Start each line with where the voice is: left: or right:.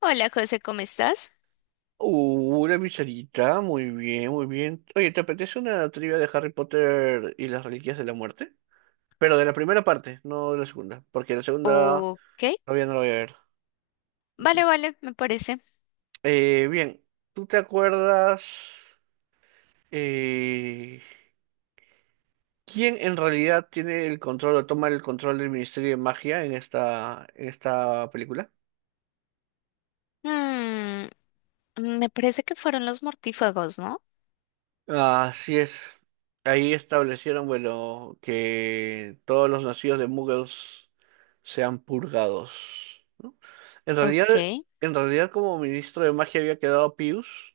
left: Hola, José, ¿cómo estás?
right: Una pizarita, muy bien, muy bien. Oye, ¿te apetece una trivia de Harry Potter y las Reliquias de la Muerte? Pero de la primera parte, no de la segunda, porque la segunda
left: Ok,
right: todavía no la voy a ver.
left: vale, me parece.
right: Bien, ¿tú te acuerdas eh, quién en realidad tiene el control o toma el control del Ministerio de Magia en esta película?
left: Mm, Me parece que fueron los mortífagos, ¿no?
right: Así es. Ahí establecieron, bueno, que todos los nacidos de Muggles sean purgados, ¿no? En realidad,
left: Ok,
right: en realidad como ministro de magia había quedado Pius,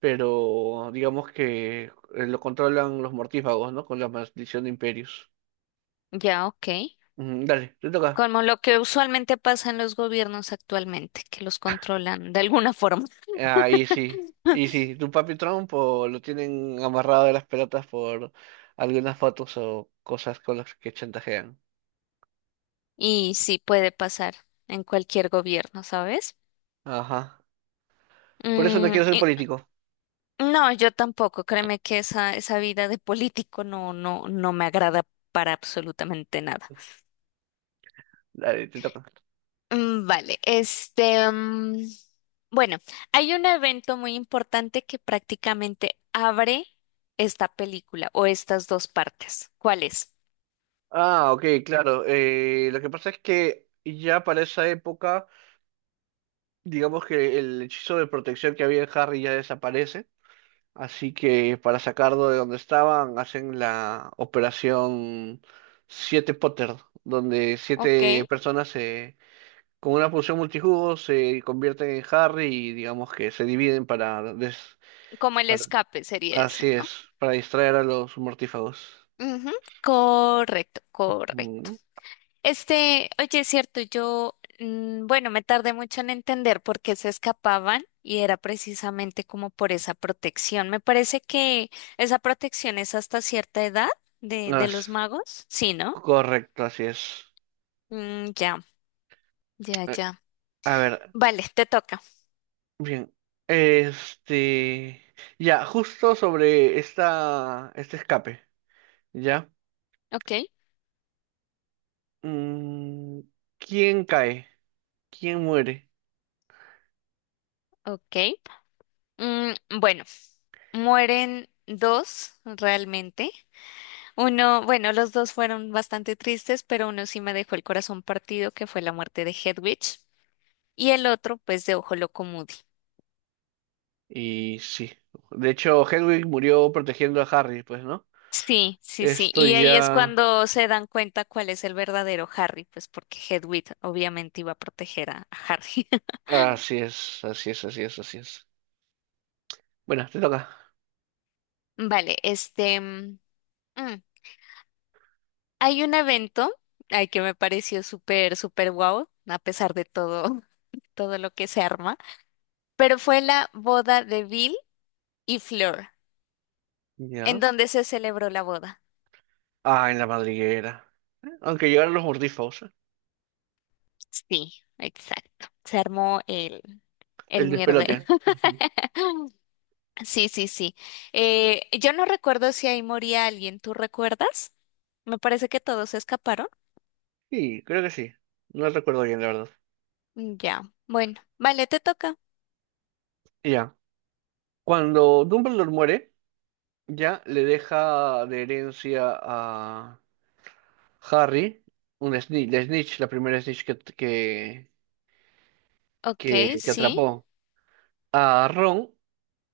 right: pero digamos que lo controlan los mortífagos, ¿no? Con la maldición de Imperius.
left: ya, ok.
right: Ujú, dale, te toca.
left: Como lo que usualmente pasa en los gobiernos actualmente, que los controlan de alguna forma.
right: Ahí sí. Y sí, tu papi Trump o lo tienen amarrado de las pelotas por algunas fotos o cosas con las que chantajean.
left: Y sí puede pasar en cualquier gobierno, ¿sabes?
right: Ajá. Por eso no
left: Mm,
right: quiero ser
left: y-
right: político.
left: no, yo tampoco. Créeme que esa vida de político no me agrada para absolutamente nada.
right: Dale, te toca.
left: Vale, bueno, hay un evento muy importante que prácticamente abre esta película o estas dos partes. ¿Cuál es?
right: Ah, ok, claro. Lo que pasa es que ya para esa época, digamos que el hechizo de protección que había en Harry ya desaparece. Así que para sacarlo de donde estaban, hacen la operación Siete Potter, donde
left: Ok.
right: siete personas se, con una poción multijugo se convierten en Harry y digamos que se dividen para,
left: Como el
right: para-
left: escape sería
right: así
left: ese, ¿no?
right: es, para distraer a los mortífagos.
left: Ujú. Correcto, correcto.
right: Mm.
left: Este, oye, es cierto, yo, bueno, me tardé mucho en entender por qué se escapaban y era precisamente como por esa protección. Me parece que esa protección es hasta cierta edad de
right: As-
left: los magos, ¿sí, no?
right: Correcto, así es.
left: Ya, ya,
right: Eh,
left: ya.
right: A ver,
left: Vale, te toca.
right: bien. Este, ya, justo sobre esta, este escape, ¿ya?
left: Ok,
right: Mm, ¿quién cae? ¿Quién muere?
left: ok. Mm, bueno, mueren dos realmente. Uno, bueno, los dos fueron bastante tristes, pero uno sí me dejó el corazón partido, que fue la muerte de Hedwig. Y el otro, pues, de Ojo Loco Moody.
right: Y sí. De hecho, Hedwig murió protegiendo a Harry, pues, ¿no?
left: Sí, sí, sí.
right: Esto
left: Y ahí es
right: ya...
left: cuando se dan cuenta cuál es el verdadero Harry, pues porque Hedwig obviamente iba a proteger a Harry.
right: Así es, así es, así es, así es. Bueno, te toca.
left: Vale, mm, hay un evento, ay, que me pareció súper, súper guau, a pesar de todo, todo lo que se arma, pero fue la boda de Bill y Fleur,
right: Ya.
left: en donde se celebró la boda.
right: Ah, en la madriguera. Aunque llegaron los mordiscos,
left: Sí, exacto. Se armó el
right: el
left: mierdero.
right: despelote. Ujú.
left: Sí, sí, sí. Yo no recuerdo si ahí moría alguien, ¿tú recuerdas? Me parece que todos se escaparon.
right: Sí, creo que sí. No recuerdo bien, la verdad.
left: Ya, bueno, vale, te toca.
right: Ya, cuando Dumbledore muere, ya le deja de herencia a Harry un Snitch, la primera Snitch que, que,
left: Ok,
right: que, que
left: sí,
right: atrapó. A Ron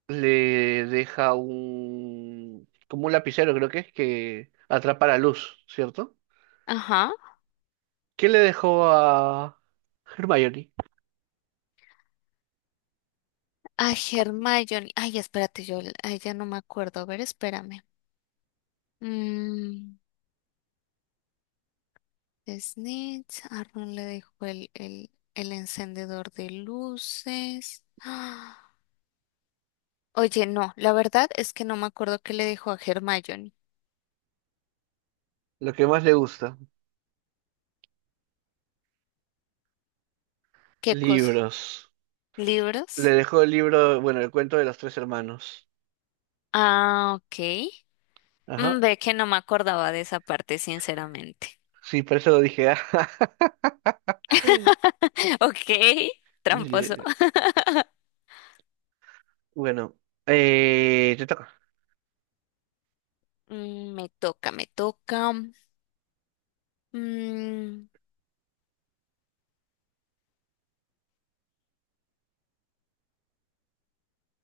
right: le deja un, como un lapicero, creo que es, que atrapa la luz, ¿cierto?
left: ajá.
right: ¿Qué le dejó a Hermione?
left: A Hermione. Ay, espérate, ya no me acuerdo. A ver, espérame. Mm, Snitch. A Ron le dejó el encendedor de luces. ¡Ah! Oye, no, la verdad es que no me acuerdo qué le dejó a Hermione.
right: Lo que más le gusta,
left: ¿Qué cosa?
right: libros. Le
left: ¿Libros?
right: dejó el libro, bueno, el cuento de los tres hermanos.
left: Ah, ok.
right: Ajá,
left: Ve que no me acordaba de esa parte, sinceramente.
right: sí, por eso lo dije.
left: Ok, tramposo.
right: Ye- Bueno, te toca.
left: Mm, me toca, me toca. Mm,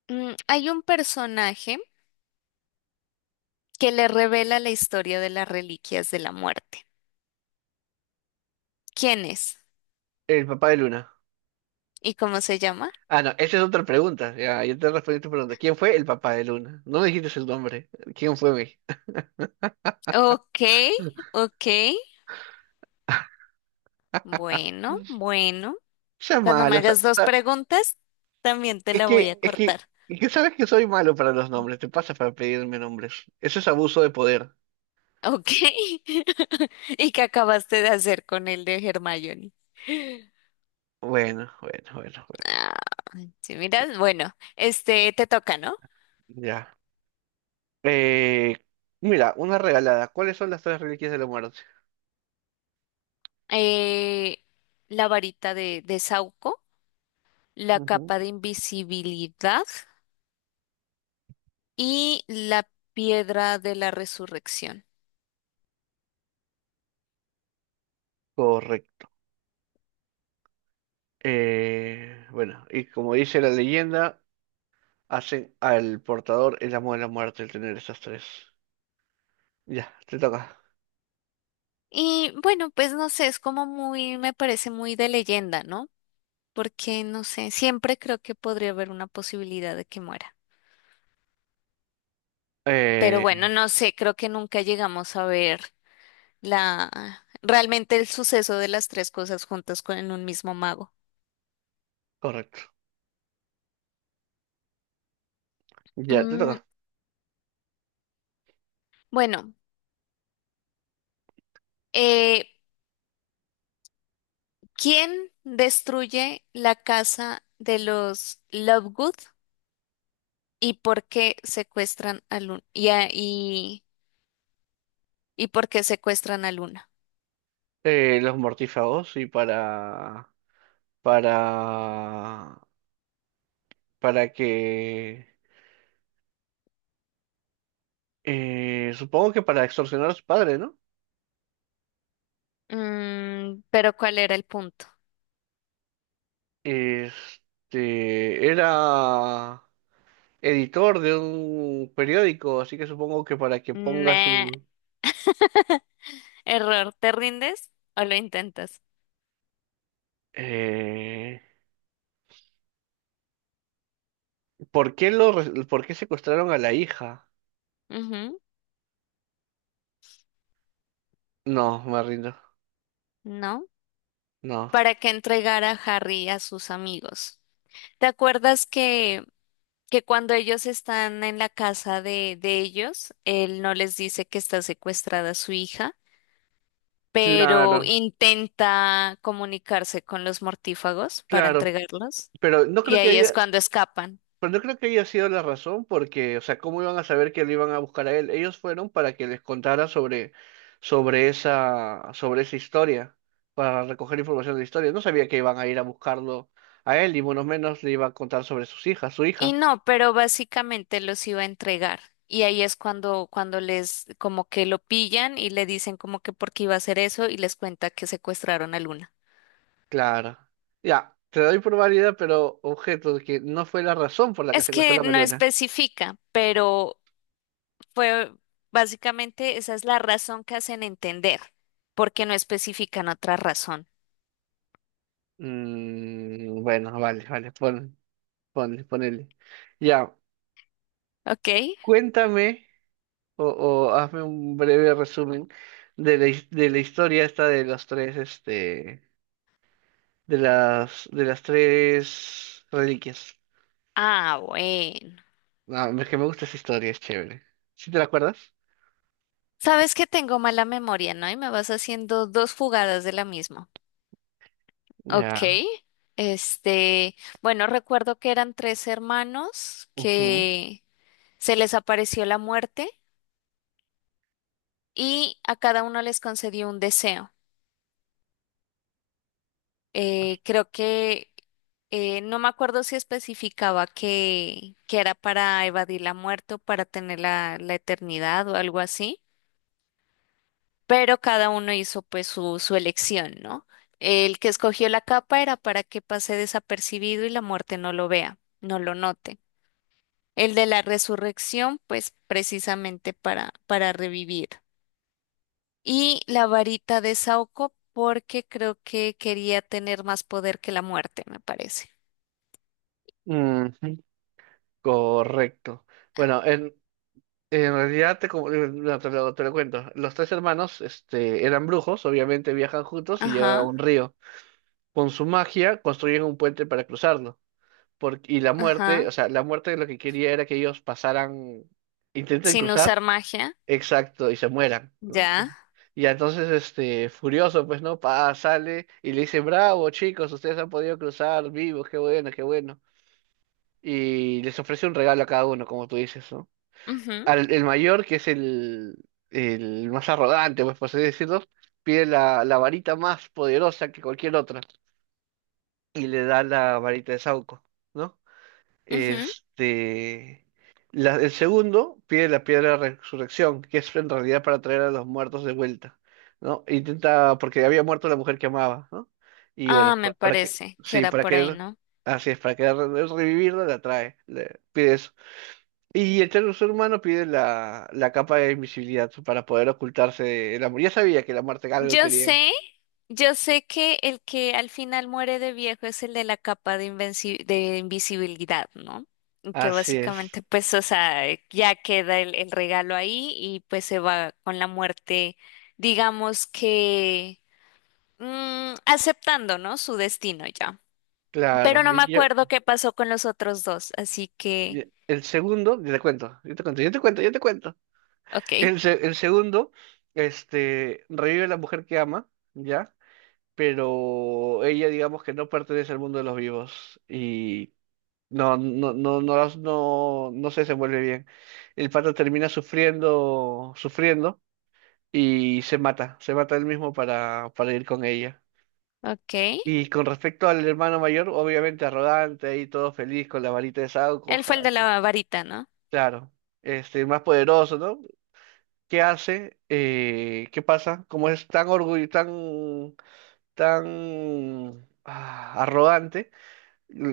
left: Hay un personaje que le revela la historia de las reliquias de la muerte. ¿Quién es?
right: El papá de Luna.
left: ¿Y cómo se llama?
right: Ah, no, esa es otra pregunta. Ya, yo te respondí tu pregunta. ¿Quién fue el papá de Luna? No me dijiste el nombre. ¿Quién fue mi?
left: Ok, ok. Bueno, bueno.
right: Sea
left: Cuando me
right: malo. O sea,
left: hagas
right: o
left: dos
right: sea,
left: preguntas, también te
right: es
left: la voy
right: que,
left: a
right: es que,
left: cortar.
right: es que sabes que soy malo para los nombres. Te pasa para pedirme nombres. Eso es abuso de poder.
left: Ok. ¿Y qué acabaste de hacer con el de Hermione?
right: Bueno, bueno, bueno, bueno.
left: Ah, sí, miras, bueno, este te toca, ¿no?
right: Ya. Eh, Mira, una regalada. ¿Cuáles son las tres reliquias de la muerte?
left: Eh, la varita de Sauco, la
right: Ujú.
left: capa de invisibilidad y la piedra de la resurrección.
right: Correcto. Bueno, y como dice la leyenda. Hacen al portador el amo de la muerte el tener esas tres. Ya, te toca.
left: Y bueno, pues no sé, es como muy, me parece muy de leyenda, ¿no? Porque no sé, siempre creo que podría haber una posibilidad de que muera. Pero
right: Eh,
left: bueno, no sé, creo que nunca llegamos a ver la realmente el suceso de las tres cosas juntas con en un mismo mago.
right: Correcto. Ya, te
left: Mm,
right: toca.
left: bueno, eh, ¿Quién destruye la casa de los Lovegood y por qué secuestran al un- y, a- y y por qué secuestran a Luna?
right: Los mortífagos y para... Para... Para que... supongo que para extorsionar a su padre, ¿no?
left: Pero ¿cuál era el punto?
right: Este... Era editor de un periódico, así que supongo que para que ponga
left: Nah,
right: su...
left: error, ¿te rindes o lo intentas?
right: Eh, ¿Por qué lo, por qué secuestraron a la hija?
left: Ujú.
right: No, me rindo.
left: ¿No?
right: No.
left: Para que entregara a Harry a sus amigos. ¿Te acuerdas que cuando ellos están en la casa de ellos, él no les dice que está secuestrada su hija, pero
right: Claro,
left: intenta comunicarse con los mortífagos para
right: claro,
left: entregarlos?
right: pero no
left: Y
right: creo que
left: ahí es
right: haya,
left: cuando escapan.
right: pero no creo que haya sido la razón, porque, o sea, ¿cómo iban a saber que lo iban a buscar a él? Ellos fueron para que les contara sobre, sobre esa historia, para recoger información de la historia. No sabía que iban a ir a buscarlo a él, y menos le iba a contar sobre sus hijas, su
left: Y
right: hija.
left: no, pero básicamente los iba a entregar. Y ahí es cuando, cuando les como que lo pillan y le dicen como que por qué iba a hacer eso y les cuenta que secuestraron a Luna.
right: Claro. Ya, te doy por válida, pero objeto de que no fue la razón por la que
left: Es
right: secuestró
left: que
right: a la
left: no
right: Luna.
left: especifica, pero fue básicamente esa es la razón que hacen entender, porque no especifican otra razón.
right: Mm, bueno, vale, vale, ponle, ponele. Ya,
left: ¿Ok?
right: cuéntame. O, o hazme un breve resumen de la, de la historia esta de los tres, este, de las tres reliquias.
left: Ah, bueno.
right: Ah, es que me gusta esa historia, es chévere. ¿Sí te la acuerdas?
left: Sabes que tengo mala memoria, ¿no? Y me vas haciendo dos fugadas de la misma. Ok,
right: Ya.
left: este, bueno, recuerdo que eran tres hermanos
right: Ujú,
left: que se les apareció la muerte y a cada uno les concedió un deseo. Creo que no me acuerdo si especificaba que era para evadir la muerte o para tener la eternidad o algo así, pero cada uno hizo pues su elección, ¿no? El que escogió la capa era para que pase desapercibido y la muerte no lo vea, no lo note. El de la resurrección, pues precisamente para revivir. Y la varita de Saoko, porque creo que quería tener más poder que la muerte, me parece.
right: ujú, correcto. Bueno, en realidad te, como- no, te lo cuento. Los tres hermanos, este, eran brujos, obviamente viajan juntos y llegan a
left: Ajá,
right: un río. Con su magia construyen un puente para cruzarlo. Porque, y la muerte,
left: ajá.
right: o sea, la muerte lo que quería era que ellos pasaran, intenten
left: Sin
right: cruzar,
left: usar magia,
right: exacto, y se mueran, ¿no?
left: ya.
right: Y entonces, este, furioso, pues, ¿no? Pa, sale y le dice, bravo, chicos, ustedes han podido cruzar vivos, qué bueno, qué bueno. Y les ofrece un regalo a cada uno, como tú dices, ¿no?
left: Ujú,
right: Al, el mayor, que es el más arrogante, pues, por así decirlo, pide la, la varita más poderosa que cualquier otra y le da la varita de Sauco, ¿no?
left: ujú.
right: Este, el segundo pide la piedra de resurrección, que es en realidad para traer a los muertos de vuelta, ¿no? Intenta, porque había muerto la mujer que amaba, ¿no? Y bueno,
left: Ah, me
right: para que,
left: parece que
right: sí,
left: era
right: para
left: por ahí,
right: que,
left: ¿no?
right: así es, para que revivirla la trae, le pide eso. Y el tercer humano pide la, la capa de invisibilidad para poder ocultarse del amor. Ya sabía que la muerte algo
left: Yo
right: quería.
left: sé, yo sé que el que al final muere de viejo es el de la capa de de invisibilidad, ¿no? Y que
right: Así es,
left: básicamente, pues, o sea, ya queda el regalo ahí y pues se va con la muerte, digamos que aceptando, ¿no? Su destino ya. Pero
right: claro.
left: no me acuerdo qué pasó con los otros dos, así que
right: Y el segundo, yo te cuento, yo te cuento, yo te cuento, yo te cuento.
left: ok,
right: El, el segundo, este, revive a la mujer que ama, ¿ya? Pero ella, digamos que no pertenece al mundo de los vivos y no, no se desenvuelve bien. El pato termina sufriendo, sufriendo y se mata él mismo para ir con ella.
left: ok.
right: Y con respecto al hermano mayor, obviamente arrogante, ahí todo feliz con la varita de Sauco,
left: Él
right: ja-
left: fue el de la varita, ¿no?
right: claro, este, más poderoso, ¿no? Qué hace, qué pasa, como es tan orgullo, tan, arrogante,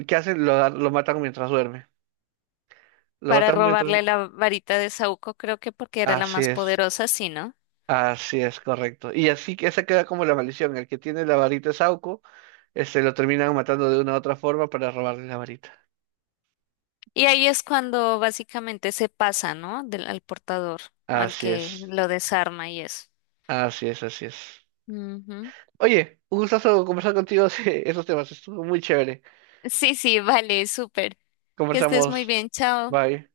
right: ¿qué hacen? Lo matan mientras duerme. Lo
left: Para
right: matan mientras...
left: robarle la varita de Saúco, creo que porque era la
right: Así
left: más
right: es,
left: poderosa, sí, ¿no?
right: así es, correcto. Y así que esa queda como la maldición. El que tiene la varita de Sauco, este, lo terminan matando de una u otra forma para robarle la varita.
left: Y ahí es cuando básicamente se pasa, ¿no? Del, al portador, al
right: Así
left: que
right: es,
left: lo desarma y eso.
right: así es, así es.
left: Ujú.
right: Oye, un gustazo conversar contigo de esos temas. Estuvo muy chévere.
left: Sí, sí, vale, súper. Que estés muy
right: Conversamos.
left: bien, chao.
right: Bye.